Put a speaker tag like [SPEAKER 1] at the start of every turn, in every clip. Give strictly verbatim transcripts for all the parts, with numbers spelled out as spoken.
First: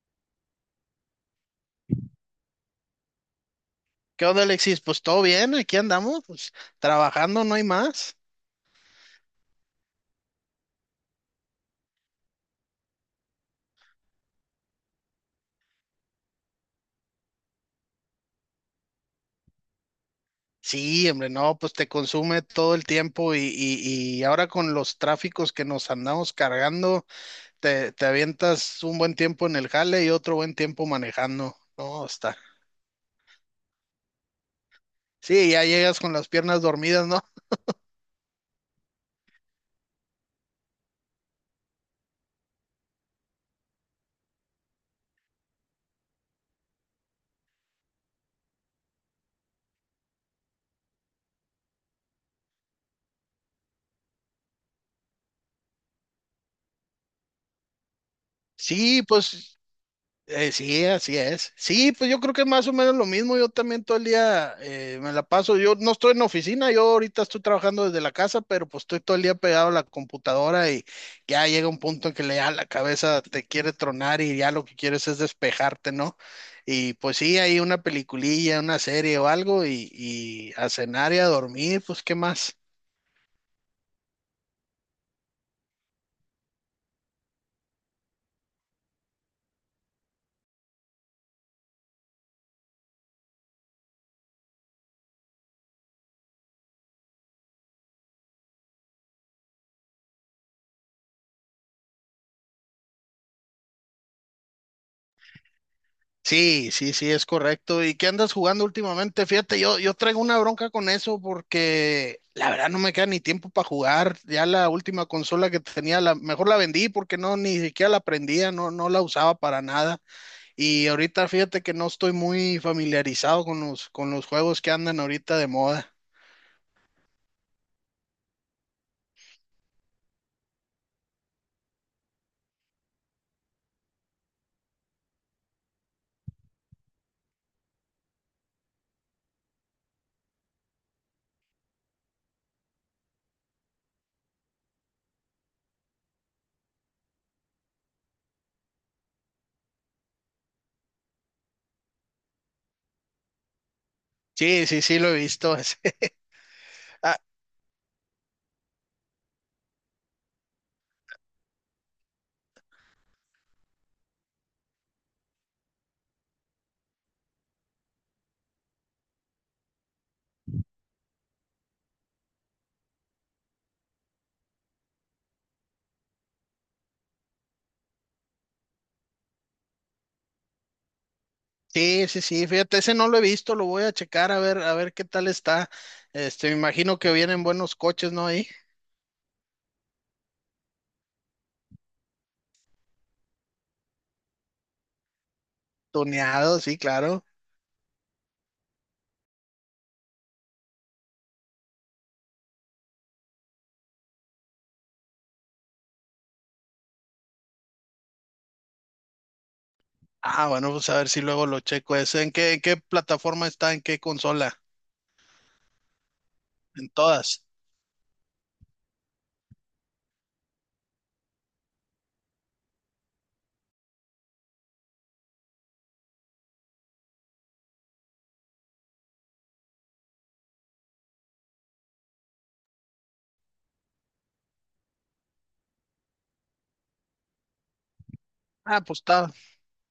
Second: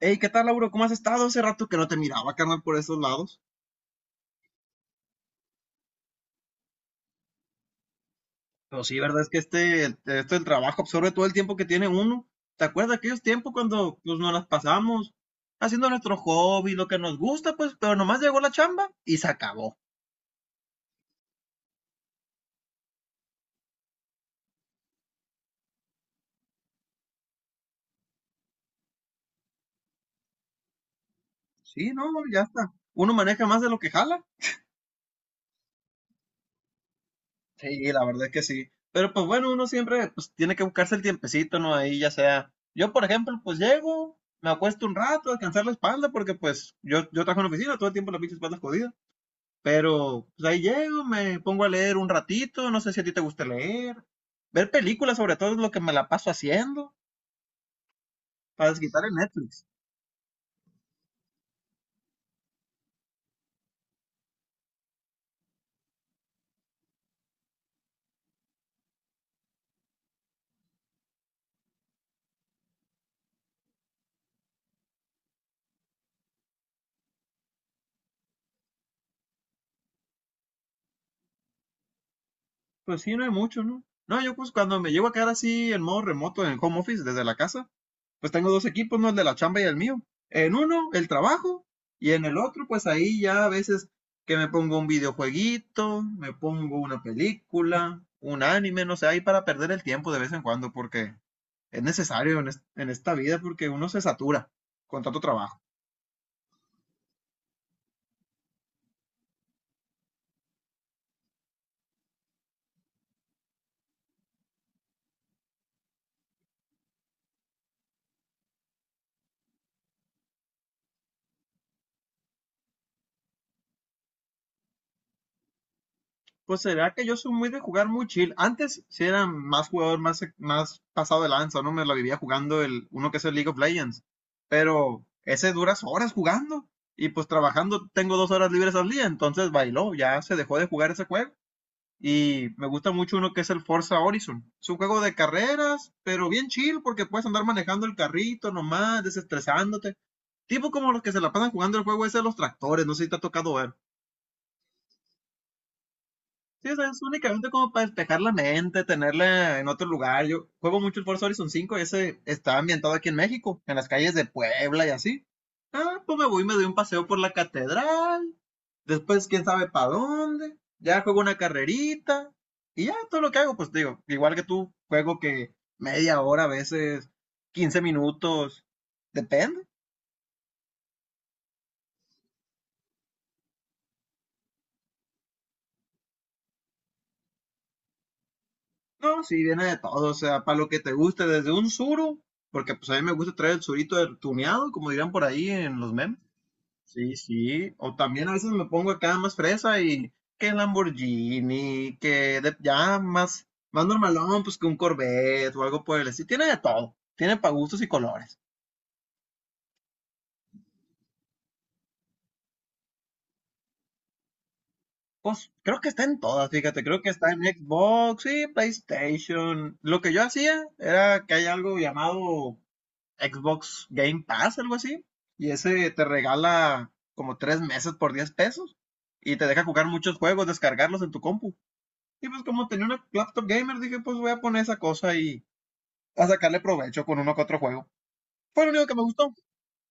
[SPEAKER 1] Hey, ¿qué tal, Lauro? ¿Cómo has estado? Hace rato que no te miraba, carnal, por esos lados.
[SPEAKER 2] ¿Qué onda, Alexis? Pues todo bien, aquí andamos, pues trabajando, no hay más.
[SPEAKER 1] Pero sí, verdad es que este, este el trabajo absorbe todo el tiempo que tiene uno. ¿Te acuerdas de aquellos tiempos cuando pues, nos las pasamos haciendo nuestro hobby, lo que nos gusta, pues, pero nomás llegó la chamba y se acabó?
[SPEAKER 2] Sí, hombre, no, pues te consume todo el tiempo y, y, y ahora con los tráficos que nos andamos cargando, te, te avientas un buen tiempo en el jale y otro buen tiempo manejando.
[SPEAKER 1] Sí, no,
[SPEAKER 2] No, está.
[SPEAKER 1] ya está. Uno maneja más de lo que jala.
[SPEAKER 2] Sí, ya llegas con las piernas dormidas, ¿no?
[SPEAKER 1] Sí, la verdad es que sí. Pero pues bueno, uno siempre pues tiene que buscarse el tiempecito, ¿no? Ahí ya sea. Yo, por ejemplo, pues llego, me acuesto un rato a descansar la espalda porque pues yo, yo trabajo en oficina, todo el tiempo la pinche espalda es jodida. Pero pues ahí llego, me pongo a leer un ratito, no sé si a ti te gusta leer. Ver películas sobre todo es lo que me la paso haciendo para desquitar
[SPEAKER 2] Sí,
[SPEAKER 1] en
[SPEAKER 2] pues.
[SPEAKER 1] Netflix.
[SPEAKER 2] Eh, sí, así es. Sí, pues yo creo que más o menos lo mismo. Yo también todo el día eh, me la paso. Yo no estoy en la oficina, yo ahorita estoy trabajando desde la casa, pero pues estoy todo el día pegado a la computadora y ya llega un punto en que le, ya la cabeza te quiere tronar y ya lo que quieres es despejarte, ¿no? Y pues sí, hay una peliculilla, una serie o algo y, y a cenar y a dormir, pues ¿qué más?
[SPEAKER 1] Pues sí, no hay mucho, ¿no? No, yo pues cuando me llego a quedar así en modo remoto en home office desde la casa, pues tengo dos equipos, ¿no? El de la chamba y el mío. En uno, el trabajo, y en el otro, pues ahí ya a veces que me pongo un videojueguito, me pongo una película, un anime, no sé, ahí para perder el tiempo de vez en cuando, porque es necesario en, es- en esta vida porque uno se satura con tanto trabajo.
[SPEAKER 2] Sí, sí, sí, es correcto. ¿Y qué andas jugando últimamente? Fíjate, yo, yo traigo una bronca con eso porque la verdad no me queda ni tiempo para jugar. Ya la última consola que tenía, la, mejor la vendí porque no, ni siquiera la prendía, no, no la usaba para nada. Y ahorita fíjate que no estoy muy familiarizado con los, con los juegos que andan ahorita de moda.
[SPEAKER 1] Pues será que yo soy muy de jugar muy chill. Antes sí era más jugador, más, e-, más pasado de lanza, ¿no? Me la vivía jugando el, uno que es el League of Legends. Pero ese duras horas jugando. Y pues trabajando tengo dos horas libres al día, entonces bailó, ya se dejó de jugar ese juego. Y me gusta mucho uno que es el Forza Horizon. Es un juego de carreras, pero bien chill porque puedes andar manejando el carrito nomás, desestresándote. Tipo como los que se la pasan jugando el juego ese de los tractores, no sé si te ha tocado ver.
[SPEAKER 2] Sí, sí, sí, lo he visto. ese.
[SPEAKER 1] Sí, o sea, es
[SPEAKER 2] Ah,
[SPEAKER 1] únicamente como para despejar la mente, tenerla en otro lugar. Yo juego mucho el Forza Horizon cinco. Ese está ambientado aquí en México, en las calles de Puebla y así. Ah, pues me voy y me doy un paseo por la catedral. Después, quién sabe para dónde. Ya juego una carrerita. Y ya todo lo que hago, pues digo, igual que tú, juego que media hora a veces, quince minutos, depende.
[SPEAKER 2] sí, sí, sí, fíjate, ese no lo he visto, lo voy a checar a ver, a ver qué tal está. Este, me imagino que vienen buenos coches, ¿no? Ahí.
[SPEAKER 1] No, sí, viene de todo, o sea, para lo que te guste, desde un suru, porque pues a mí me gusta traer el surito del tuneado, como dirán por ahí en los memes.
[SPEAKER 2] Tuneado, sí,
[SPEAKER 1] Sí,
[SPEAKER 2] claro.
[SPEAKER 1] sí, o también a veces me pongo acá más fresa y que Lamborghini, que de- ya más, más normalón, pues que un Corvette o algo por el estilo. Tiene de todo, tiene para gustos y colores.
[SPEAKER 2] Ah, bueno, pues a ver si luego lo checo ese. ¿En qué, en qué plataforma está? ¿En qué consola?
[SPEAKER 1] Pues creo que está en todas, fíjate,
[SPEAKER 2] En
[SPEAKER 1] creo que está en
[SPEAKER 2] todas.
[SPEAKER 1] Xbox y PlayStation. Lo que yo hacía era que hay algo llamado Xbox Game Pass, algo así. Y ese te regala como tres meses por diez pesos. Y te deja jugar muchos juegos, descargarlos en tu compu. Y pues como tenía una laptop gamer, dije, pues voy a poner esa cosa y a sacarle provecho con uno que otro juego. Fue lo
[SPEAKER 2] Ah,
[SPEAKER 1] único que
[SPEAKER 2] pues
[SPEAKER 1] me
[SPEAKER 2] está,
[SPEAKER 1] gustó.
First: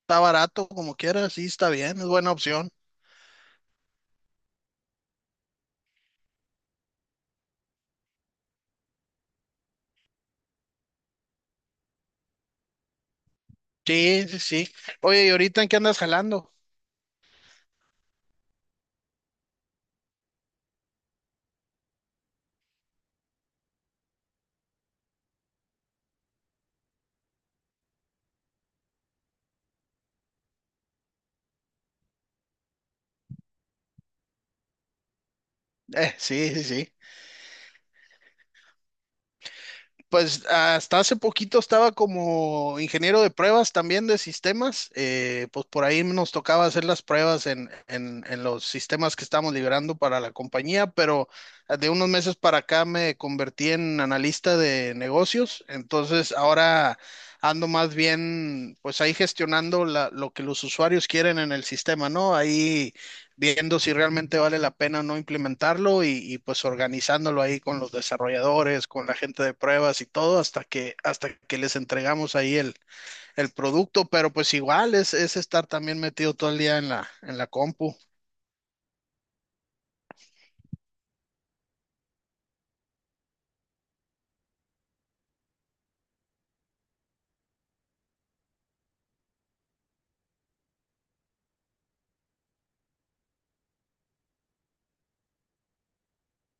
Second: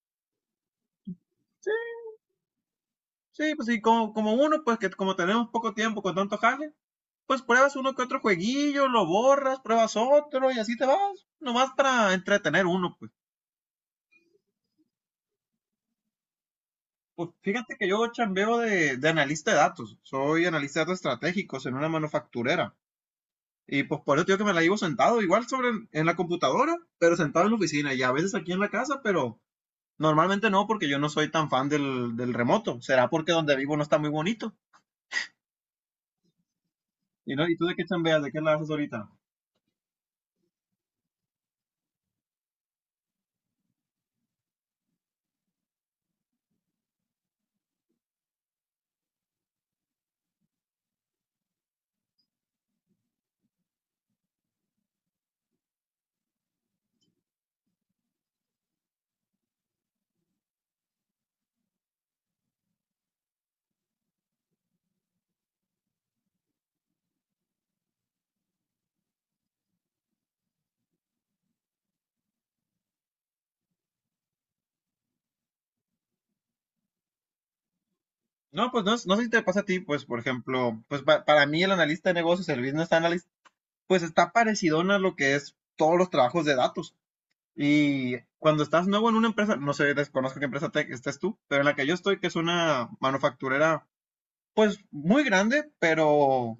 [SPEAKER 2] está barato como quieras, sí, está
[SPEAKER 1] Sí,
[SPEAKER 2] bien, es buena opción.
[SPEAKER 1] sí, pues sí, como, como uno, pues que como tenemos poco tiempo con tanto jale, pues pruebas uno que otro jueguillo, lo borras, pruebas otro y así te vas. Nomás para entretener uno, pues.
[SPEAKER 2] Sí, sí, sí. Oye, ¿y ahorita en qué andas jalando?
[SPEAKER 1] Pues fíjate que yo chambeo de, de analista de datos, soy analista de datos estratégicos en una manufacturera. Y pues por eso te digo que me la llevo sentado, igual sobre en la computadora, pero sentado en la oficina y a veces aquí en la casa, pero normalmente no, porque yo no soy tan fan del, del remoto. Será porque donde vivo no está muy bonito.
[SPEAKER 2] Eh, sí, sí, sí.
[SPEAKER 1] ¿Y, no? ¿Y tú de qué chambeas? ¿De qué la haces ahorita?
[SPEAKER 2] Pues hasta hace poquito estaba como ingeniero de pruebas también de sistemas. eh, pues por ahí nos tocaba hacer las pruebas en, en- en los sistemas que estamos liberando para la compañía, pero ah, de unos meses para acá me convertí en analista de negocios. Entonces ahora ando más bien pues ahí gestionando la- lo que los usuarios quieren en el sistema, ¿no? Ahí viendo si realmente vale la pena o no implementarlo y, y, pues organizándolo ahí con los desarrolladores, con la gente de pruebas y todo hasta que hasta que les entregamos ahí el, el producto, pero pues igual es, es estar también metido todo el día en la, en la compu.
[SPEAKER 1] No, pues no, no sé si te pasa a ti, pues por ejemplo, pues pa- para mí el analista de negocios, el business analyst, pues está parecido a lo que es todos los trabajos de datos. Y cuando estás nuevo en una empresa, no sé, desconozco qué empresa te, estés tú, pero en la que yo estoy, que es una manufacturera, pues muy grande, pero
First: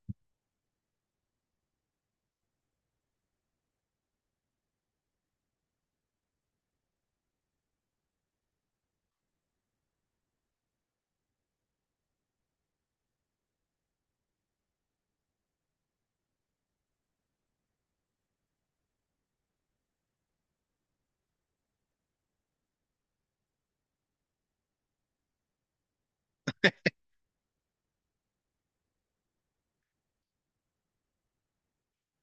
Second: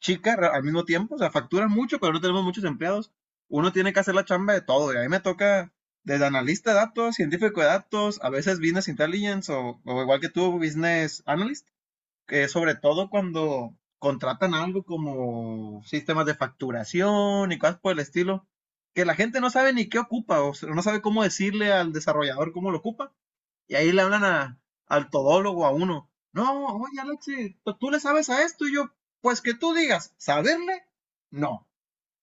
[SPEAKER 1] chica ra- al mismo tiempo, o sea, factura mucho, pero no tenemos muchos empleados. Uno tiene que hacer la chamba de todo, y a mí me toca desde analista de datos, científico de datos, a veces business intelligence o, o igual que tú, business analyst, eh, sobre todo cuando contratan algo como sistemas de facturación y cosas por el estilo, que la gente no sabe ni qué ocupa, o sea, no sabe cómo decirle al desarrollador cómo lo ocupa, y ahí le hablan a, al todólogo, a uno, no, oye Alexi, tú tú le sabes a esto, y yo, pues que tú digas, ¿saberle? No.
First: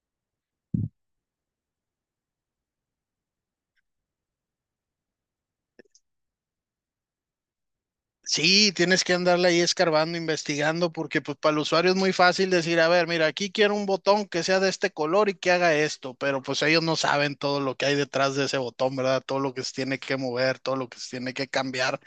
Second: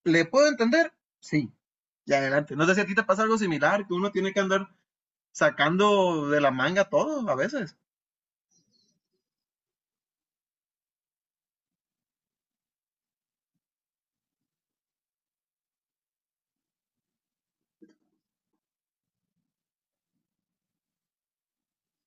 [SPEAKER 1] ¿Le puedo entender? Sí. Y adelante. No sé si a ti te pasa algo similar, que uno tiene que andar sacando de la manga todo a veces.
[SPEAKER 2] Sí, tienes que andarle ahí escarbando, investigando, porque pues para el usuario es muy fácil decir, a ver, mira, aquí quiero un botón que sea de este color y que haga esto, pero pues ellos no saben todo lo que hay detrás de ese botón, ¿verdad? Todo lo que se tiene que mover, todo lo que se tiene que cambiar.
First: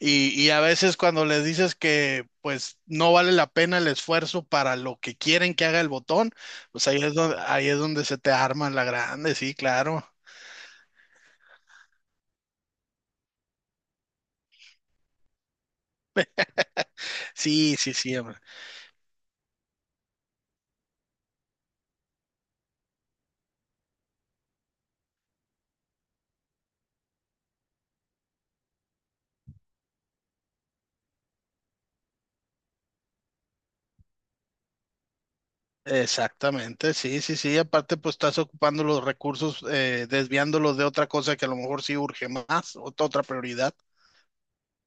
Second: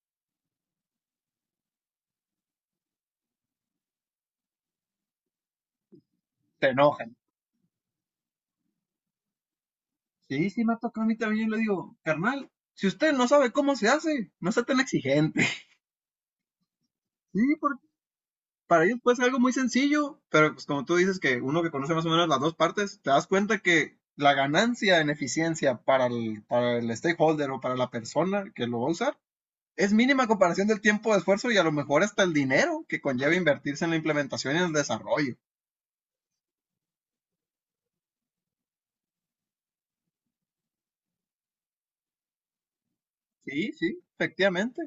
[SPEAKER 2] Y, y a veces cuando les dices que pues no vale la pena el esfuerzo para lo que quieren que haga el botón,
[SPEAKER 1] Te
[SPEAKER 2] pues ahí
[SPEAKER 1] enoja.
[SPEAKER 2] es donde, ahí es donde se te arma la grande, sí, claro.
[SPEAKER 1] Sí, sí me ha tocado a mí también, le digo, carnal, si usted no sabe cómo se hace, no sea tan exigente. Sí,
[SPEAKER 2] Sí,
[SPEAKER 1] porque
[SPEAKER 2] sí, sí, hombre.
[SPEAKER 1] para ellos puede ser algo muy sencillo, pero pues como tú dices que uno que conoce más o menos las dos partes, te das cuenta que la ganancia en eficiencia para el, para el stakeholder o para la persona que lo va a usar es mínima a comparación del tiempo de esfuerzo y a lo mejor hasta el dinero que conlleva invertirse en la implementación y en el desarrollo.
[SPEAKER 2] Exactamente, sí, sí, sí. Aparte, pues estás ocupando los recursos, eh, desviándolos de otra cosa que a lo mejor sí urge más, ot- otra
[SPEAKER 1] Sí,
[SPEAKER 2] prioridad.
[SPEAKER 1] sí, efectivamente.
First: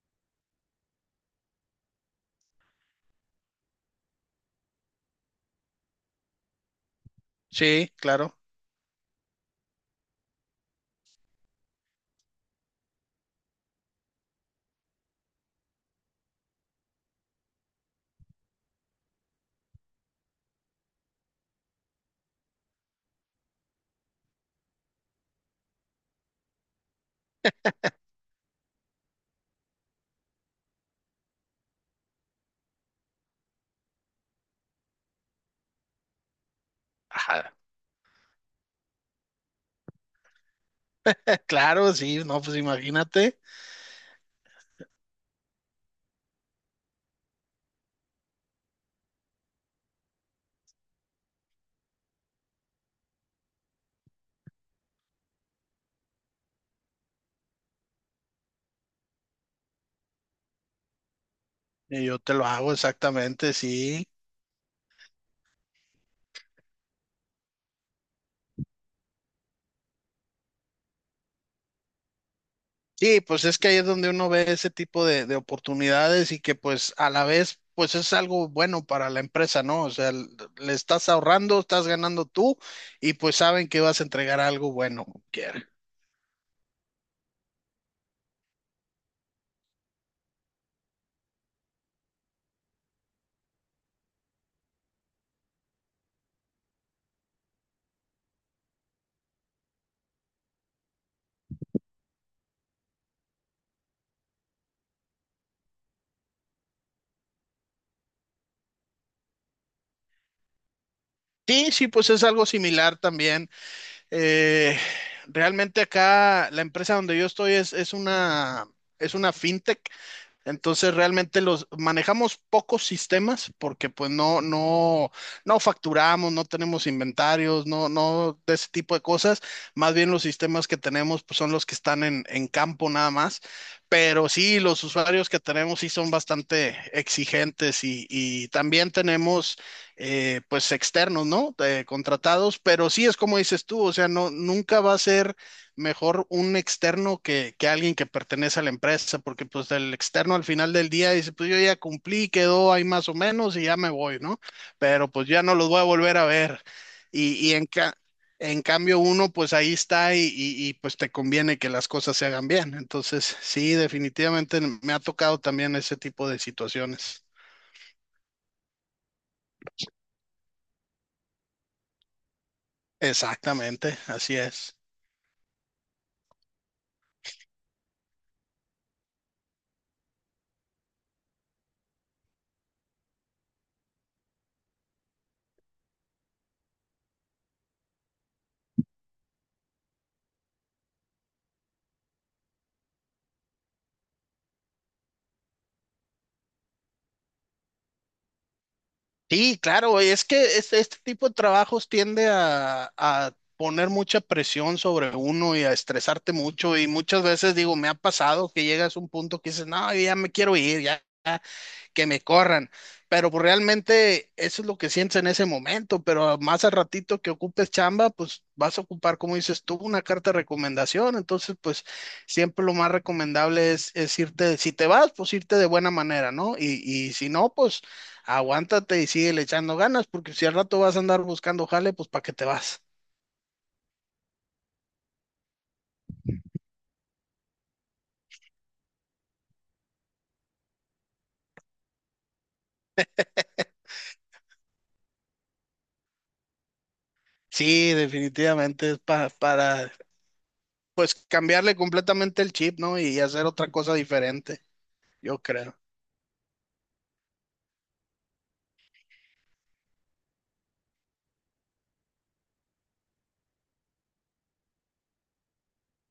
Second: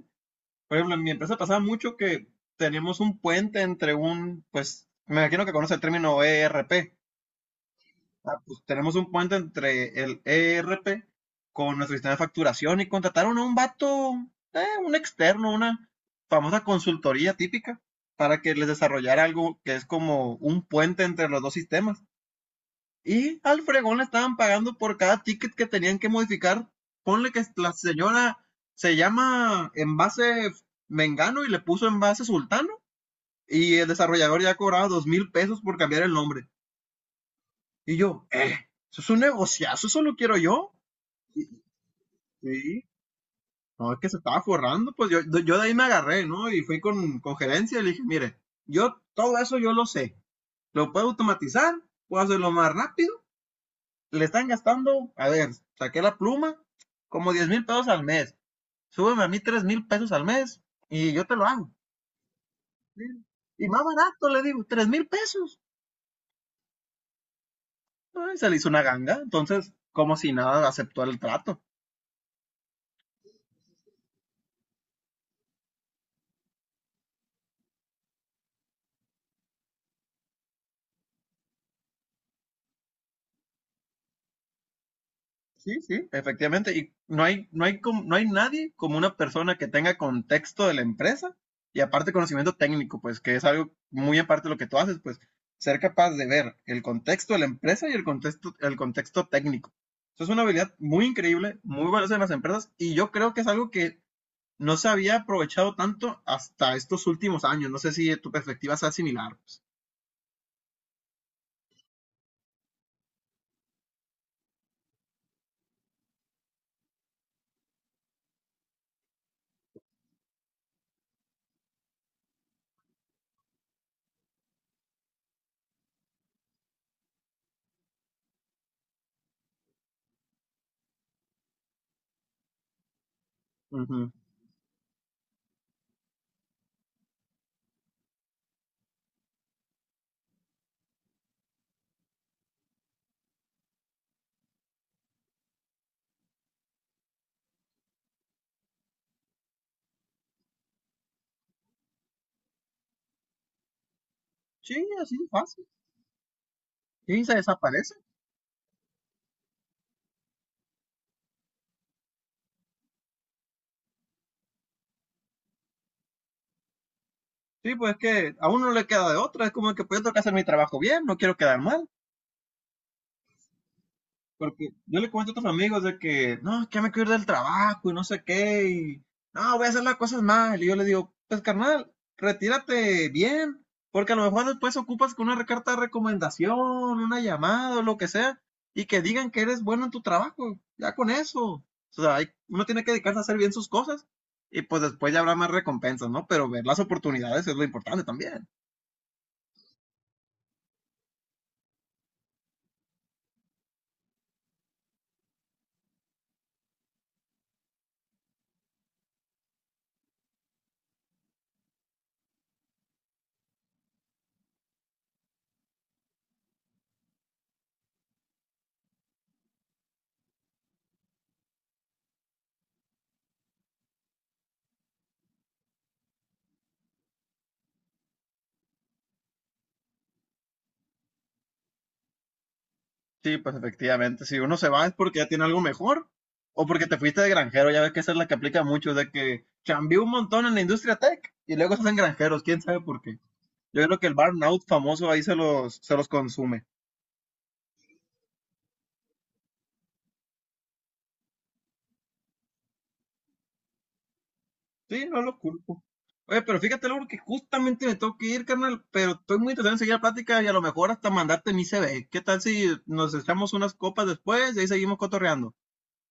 [SPEAKER 1] Por ejemplo, en mi empresa pasaba mucho que tenemos un puente entre un, pues, me imagino que conoce el término E R P.
[SPEAKER 2] Sí, claro.
[SPEAKER 1] Ah, pues, tenemos un puente entre el E R P con nuestro sistema de facturación y contrataron a un vato, eh, un externo, una famosa consultoría típica para que les desarrollara algo que es como un puente entre los dos sistemas. Y al fregón le estaban pagando por cada ticket que tenían que modificar. Ponle que la señora se llama envase Mengano y le puso envase Sultano. Y el desarrollador ya cobraba dos mil pesos por cambiar el nombre.
[SPEAKER 2] Ajá.
[SPEAKER 1] Y yo, eh, eso es un negociazo, eso lo quiero yo.
[SPEAKER 2] Claro, sí, no, pues
[SPEAKER 1] Sí,
[SPEAKER 2] imagínate.
[SPEAKER 1] no, es que se estaba forrando, pues yo, yo de ahí me agarré, ¿no? Y fui con, con gerencia y le dije, mire, yo todo eso yo lo sé. Lo puedo automatizar, puedo hacerlo más rápido, le están gastando, a ver, saqué la pluma, como diez mil pesos al mes. Súbeme a mí tres mil pesos al mes y yo te lo hago.
[SPEAKER 2] Y yo te lo hago exactamente,
[SPEAKER 1] Y más
[SPEAKER 2] sí.
[SPEAKER 1] barato, le digo, tres mil pesos. Se le hizo una ganga, entonces, como si nada, aceptó el trato.
[SPEAKER 2] Sí, pues es que ahí es donde uno ve ese tipo de, de oportunidades y que pues a la vez pues es algo bueno para la empresa, ¿no? O sea, l- le estás ahorrando, estás ganando tú y pues saben que vas a entregar algo bueno. quiera.
[SPEAKER 1] Sí, sí, efectivamente. Y no hay, no hay, com- no hay nadie como una persona que tenga contexto de la empresa y aparte conocimiento técnico, pues que es algo muy aparte de lo que tú haces, pues ser capaz de ver el contexto de la empresa y el contexto, el contexto técnico. Eso es una habilidad muy increíble, muy valiosa en las empresas y yo creo que es algo que no se había aprovechado tanto hasta estos últimos años. No sé si tu perspectiva sea similar. Pues.
[SPEAKER 2] Sí, sí, pues es algo similar también. Eh, Realmente acá la empresa donde yo estoy es, es una, es una fintech. Entonces realmente los manejamos pocos sistemas porque pues no, no, no facturamos, no tenemos inventarios, no, no de ese tipo de cosas. Más bien los sistemas que tenemos pues son los que están en, en campo nada más.
[SPEAKER 1] Ujú.
[SPEAKER 2] Pero sí, los usuarios que tenemos sí son bastante exigentes y, y también tenemos eh, pues externos, ¿no? Eh, contratados, pero sí es como dices tú, o sea, no, nunca va a ser mejor un externo que, que alguien que pertenece a la empresa, porque pues el externo al final del día dice, pues yo ya cumplí, quedó ahí más o menos y ya me voy, ¿no?
[SPEAKER 1] Sí,
[SPEAKER 2] Pero
[SPEAKER 1] así de
[SPEAKER 2] pues ya no
[SPEAKER 1] fácil.
[SPEAKER 2] los voy a volver a ver.
[SPEAKER 1] Sí, se
[SPEAKER 2] Y, y en,
[SPEAKER 1] desaparece.
[SPEAKER 2] ca- en cambio uno pues ahí está y, y- y, pues te conviene que las cosas se hagan bien. Entonces, sí, definitivamente me ha tocado también ese tipo de situaciones.
[SPEAKER 1] Sí, pues es que a uno no le queda de otra, es como que pues yo tengo que hacer mi trabajo bien, no quiero quedar mal,
[SPEAKER 2] Exactamente, así
[SPEAKER 1] porque
[SPEAKER 2] es.
[SPEAKER 1] yo le comento a otros amigos de que, no, es que ya me quiero ir del trabajo y no sé qué, y no, voy a hacer las cosas mal, y yo le digo, pues carnal, retírate bien, porque a lo mejor después ocupas con una carta de recomendación, una llamada o lo que sea, y que digan que eres bueno en tu trabajo, ya con eso, o sea, hay- uno tiene que dedicarse a hacer bien sus cosas, y pues después ya habrá más recompensas, ¿no? Pero ver las oportunidades es lo importante también.
[SPEAKER 2] Sí, claro, es que este, este tipo de trabajos tiende a, a poner mucha presión sobre uno y a estresarte mucho y muchas veces digo, me ha pasado que llegas a un punto que dices, no, yo ya me quiero ir, ya que me corran. Pero pues realmente eso es lo que sientes en ese momento, pero más al ratito que ocupes chamba, pues vas a ocupar, como dices tú, una carta de recomendación. Entonces, pues siempre lo más recomendable es, es irte, si te vas, pues irte de buena manera, ¿no? Y, y si no, pues aguántate y sigue le echando ganas, porque si al rato vas a andar buscando jale, pues ¿para qué te vas?
[SPEAKER 1] Sí, pues efectivamente, si uno se va es porque ya tiene algo mejor o porque te fuiste de granjero, ya ves que esa es la que aplica mucho, de que chambió un montón en la industria tech y luego se hacen granjeros, quién sabe por qué. Yo creo que el burnout famoso ahí se los, se los consume.
[SPEAKER 2] Sí, definitivamente es pa- para, pues cambiarle completamente el chip, ¿no? Y hacer otra cosa diferente,
[SPEAKER 1] Sí, no lo
[SPEAKER 2] yo creo.
[SPEAKER 1] culpo. Oye, pero fíjate, Laura, que justamente me tengo que ir, carnal, pero estoy muy interesado en seguir la plática y a lo mejor hasta mandarte mi C V. ¿Qué tal si nos echamos unas copas después y ahí seguimos cotorreando?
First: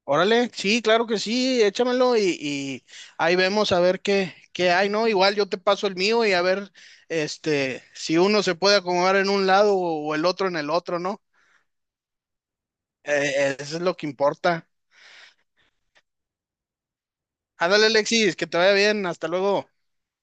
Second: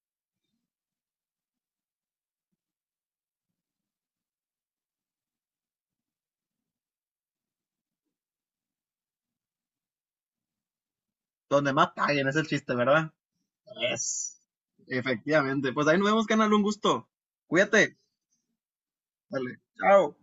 [SPEAKER 2] Órale, sí, claro que sí, échamelo y, y ahí vemos a ver qué, qué hay, ¿no? Igual yo te paso el mío y a ver, este, si uno se puede acomodar en un lado o, o el otro en el otro, ¿no?
[SPEAKER 1] Donde más paguen, es el chiste, ¿verdad?
[SPEAKER 2] Eh, eso es lo que
[SPEAKER 1] Es.
[SPEAKER 2] importa.
[SPEAKER 1] Efectivamente. Pues ahí nos vemos, canal. Un gusto.
[SPEAKER 2] Ándale,
[SPEAKER 1] Cuídate.
[SPEAKER 2] Alexis, que te vaya bien, hasta
[SPEAKER 1] Dale.
[SPEAKER 2] luego.
[SPEAKER 1] Chao.